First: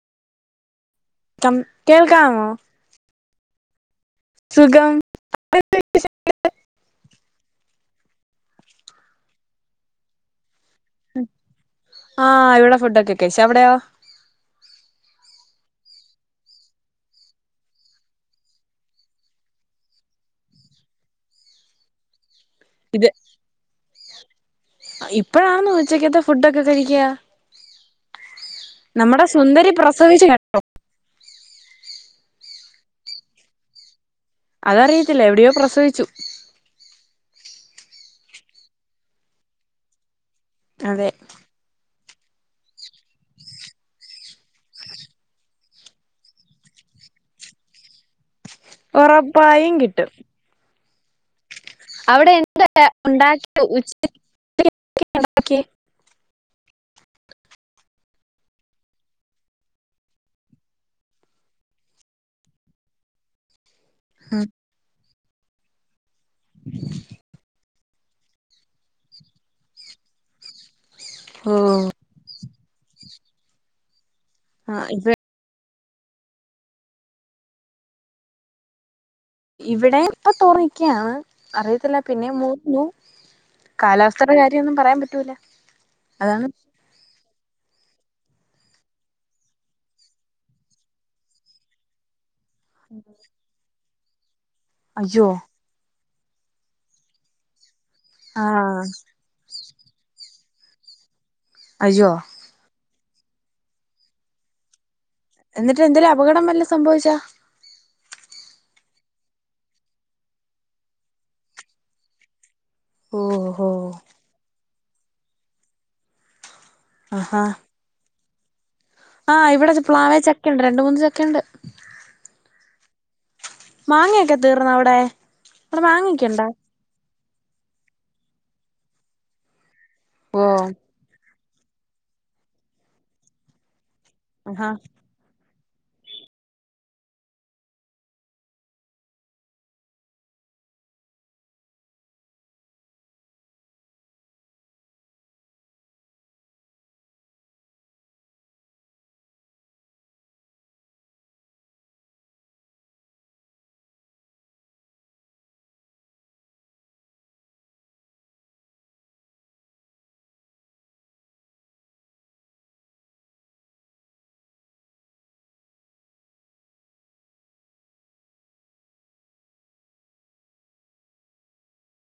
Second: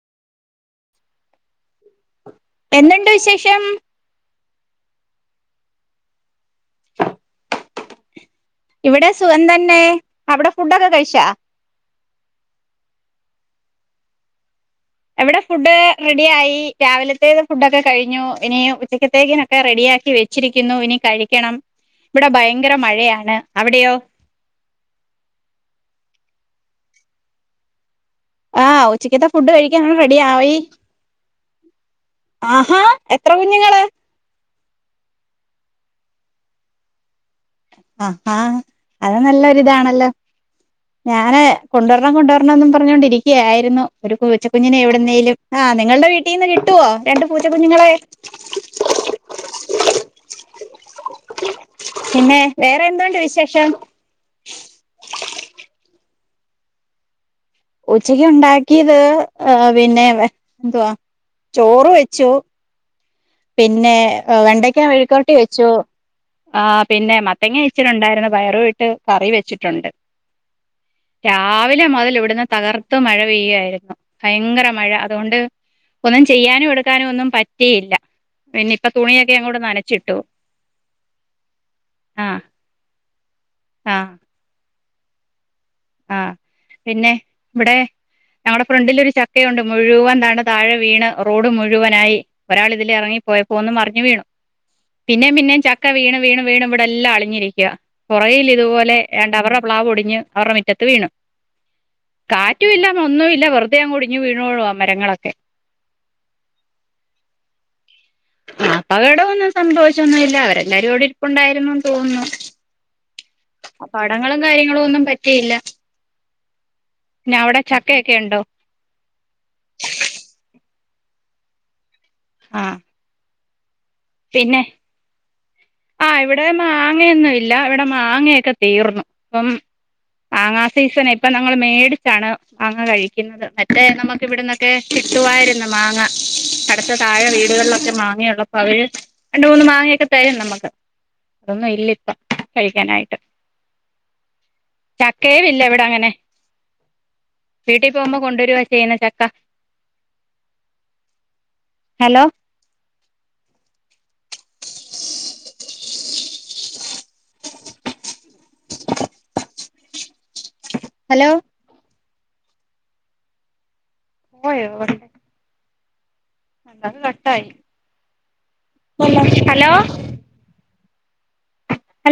പ്പം കേക്കാമോ? എന്തൊണ്ടു വിശേഷം? സുഖം. ഇവിടെ സുഖം തന്നെ. അവിടെ ഫുഡൊക്കെ കഴിച്ചോ? ആ ഇവിടെ ഫുഡൊക്കെ കഴിച്ച്. അവിടെയോ? ഇവിടെ ഫുഡ് റെഡി ആയി. രാവിലത്തേത് ഫുഡൊക്കെ കഴിഞ്ഞു. ഇനീ ഉച്ചക്കത്തേക്കിന് ഒക്കെ റെഡിയാക്കി വെച്ചിരിക്കുന്നു, ഇനി കഴിക്കണം. ഇവിടെ ഭയങ്കര മഴയാണ്. അവിടെയോ? ഇപ്പഴാന്നോ ഉച്ചക്കത്തെ ഫുഡൊക്കെ കഴിക്കുക? ആ നമ്മുടെ ഉച്ചക്കത്തെ ഫുഡ് സുന്ദരി കഴിക്കാനായി പ്രസവിച്ചു കെ റെഡിയായി ആഹാ എത്ര കുഞ്ഞുങ്ങള്? അതറിയത്തില്ല, എവിടെയോ പ്രസവിച്ചു. അഹ് ആഹ് അത് നല്ലൊരിതാണല്ലോ അതെ ഞാന് കൊണ്ടുവരണം കൊണ്ടുവരണോന്നും പറഞ്ഞോണ്ടിരിക്ക്യായായിരുന്നു ഒരു പൂച്ചക്കുഞ്ഞിനെ എവിടുന്നേലും, ആഹ് നിങ്ങളുടെ വീ ട്ടീന്ന് കിട്ടുവോ രണ്ട് പൂച്ചക്കുഞ്ഞുങ്ങളെ? ഒറപ്പായും കിട്ടും. അവടെ പിന്നെ എന്താ വേറെ എന്തുണ്ട് വിശേഷം ഉണ്ടാക്കിയേ [inaudible] ഉച്ചക്ക് ഉണ്ടാക്കിയത് ഏഹ് പിന്നെ എന്തുവാ ചോറ് വെച്ചു. പിന്നെ ഏഹ് വെണ്ടയ്ക്ക മെഴുക്കുവരട്ടി വെച്ചു ആഹ് പിന്നെ മത്തങ്ങ [unintelligible] വെച്ചിട്ടുണ്ടായിരുന്നു പയറും ഇട്ട് കറി വെച്ചിട്ടുണ്ട്. ഓ രാവിലെ മുതല് ഇവിടുന്ന് തകർത്ത മഴ പെയ്യായിരുന്നു, ഭയങ്കര ആഹ് മഴ ഇവ അതുകൊണ്ട് ഒന്നും ചെയ്യാനും എടുക്കാനും ഒന്നും പറ്റിയില്ല. പിന്ന ഇപ്പ തുണിയൊക്കെ അങ്ങോ ഇവിടെ ഇപ്പൊ തോറന്നിക്കയാണ് അറിയത്തില്ല ആ പിന്നേം മൂ ന്നു ആ കാലാവസ്ഥയുടെ കാര്യൊന്നും പറയാൻ പറ്റൂല ആ അതാണ് പിന്നെ ഇവിടെ ഞങ്ങടെ ഫ്രണ്ടിലൊരു ചക്കയുണ്ട് മുഴുവൻ താണ് താഴെ വീണ് റോഡ് മുഴുവനായി ഒരാളിതിലേ എറങ്ങി പോയപ്പോന്ന് മറിഞ്ഞു വീണു അയ്യോ പിന്നെയും പിന്നെയും ച ക്ക വീണ് വീണ് വീണ് ഇവിടെ എല്ലാം അളിഞ്ഞിരിക്കാ, പൊറകിൽ ആഹ് ഇതുപോലെ രണ്ട് അവരുടെ പ്ലാവ് ഒടിഞ്ഞ് അവർടെ മി റ്റത്ത് വീണു അയ്യോ കാറ്റും ഇല്ല, ഒന്നും ഇല്ല, വെറുതെ അങ്ങ് ഒടിഞ്ഞ് വീണോ [unintelligible] മരങ്ങളൊക്കെ എന്നിട്ട് എന്തേലും അപകടം വെല്ലോം സംഭവിച്ചാ? അപകടൊന്നും സംഭവിച്ചൊന്നും ഇല്ല അവരെല്ലാരും അവടെ ഇരിപ്പുണ്ടായിരുന്നുന്ന് തോന്നുന്നു. ഓഹോ അപടകടങ്ങളും കാര്യങ്ങളും ഒന്നും പറ്റിയില്ല ആഹാ പിന്നാവടെ ചക്കയൊക്കെ ഉണ്ടോ? ആഹ് ഇവിടെ പ്ലാവേ ചക്കയുണ്ട് രണ്ട് മൂന്ന് ചക്കയുണ്ട്. ആഹ് മാങ്ങയൊക്കെ പിന്നെ തീർന്നോ അവിടെ അവിടെ ആഹ് മാങ്ങയൊക്കെ ഇവിടെ ഉണ്ടാ? മാങ്ങയൊന്നും ഇല്ല ഇവടെ മാങ്ങയൊക്കെ തീർന്നു ഇപ്പം മാങ്ങാ ഓഹ് സീസൺ ഇ ഇപ്പൊ നങ്ങള് മേടിച്ചാണ് മാങ്ങ കഴിക്കുന്നത്, മറ്റേ നമുക്ക് ഇവിടന്നൊക്കെ ആഹാ കി കിട്ടുവായിരുന്നു മാങ്ങ അടുത്ത് താഴെ വീടുകളിലൊക്കെ മാങ്ങയുള്ളപ്പോ അവര് രണ്ട് മൂന്ന് മാങ്ങയൊക്കെ തെരും നമുക്ക്, അതൊന്നും ഇല്ല ഇപ്പ കഴിക്കാനായിട്ട് ചക്കയുവില്ല ഇവടെ അങ്ങനെ വീട്ടിൽ പോവുമ്പോ കൊണ്ടുവരുവാ ചെയ്യുന്നേ ചക്ക ഹലോ ഹലോ പോയോ അവര് അല്ല അത് കട്ടായി [inaudible] ഹലോ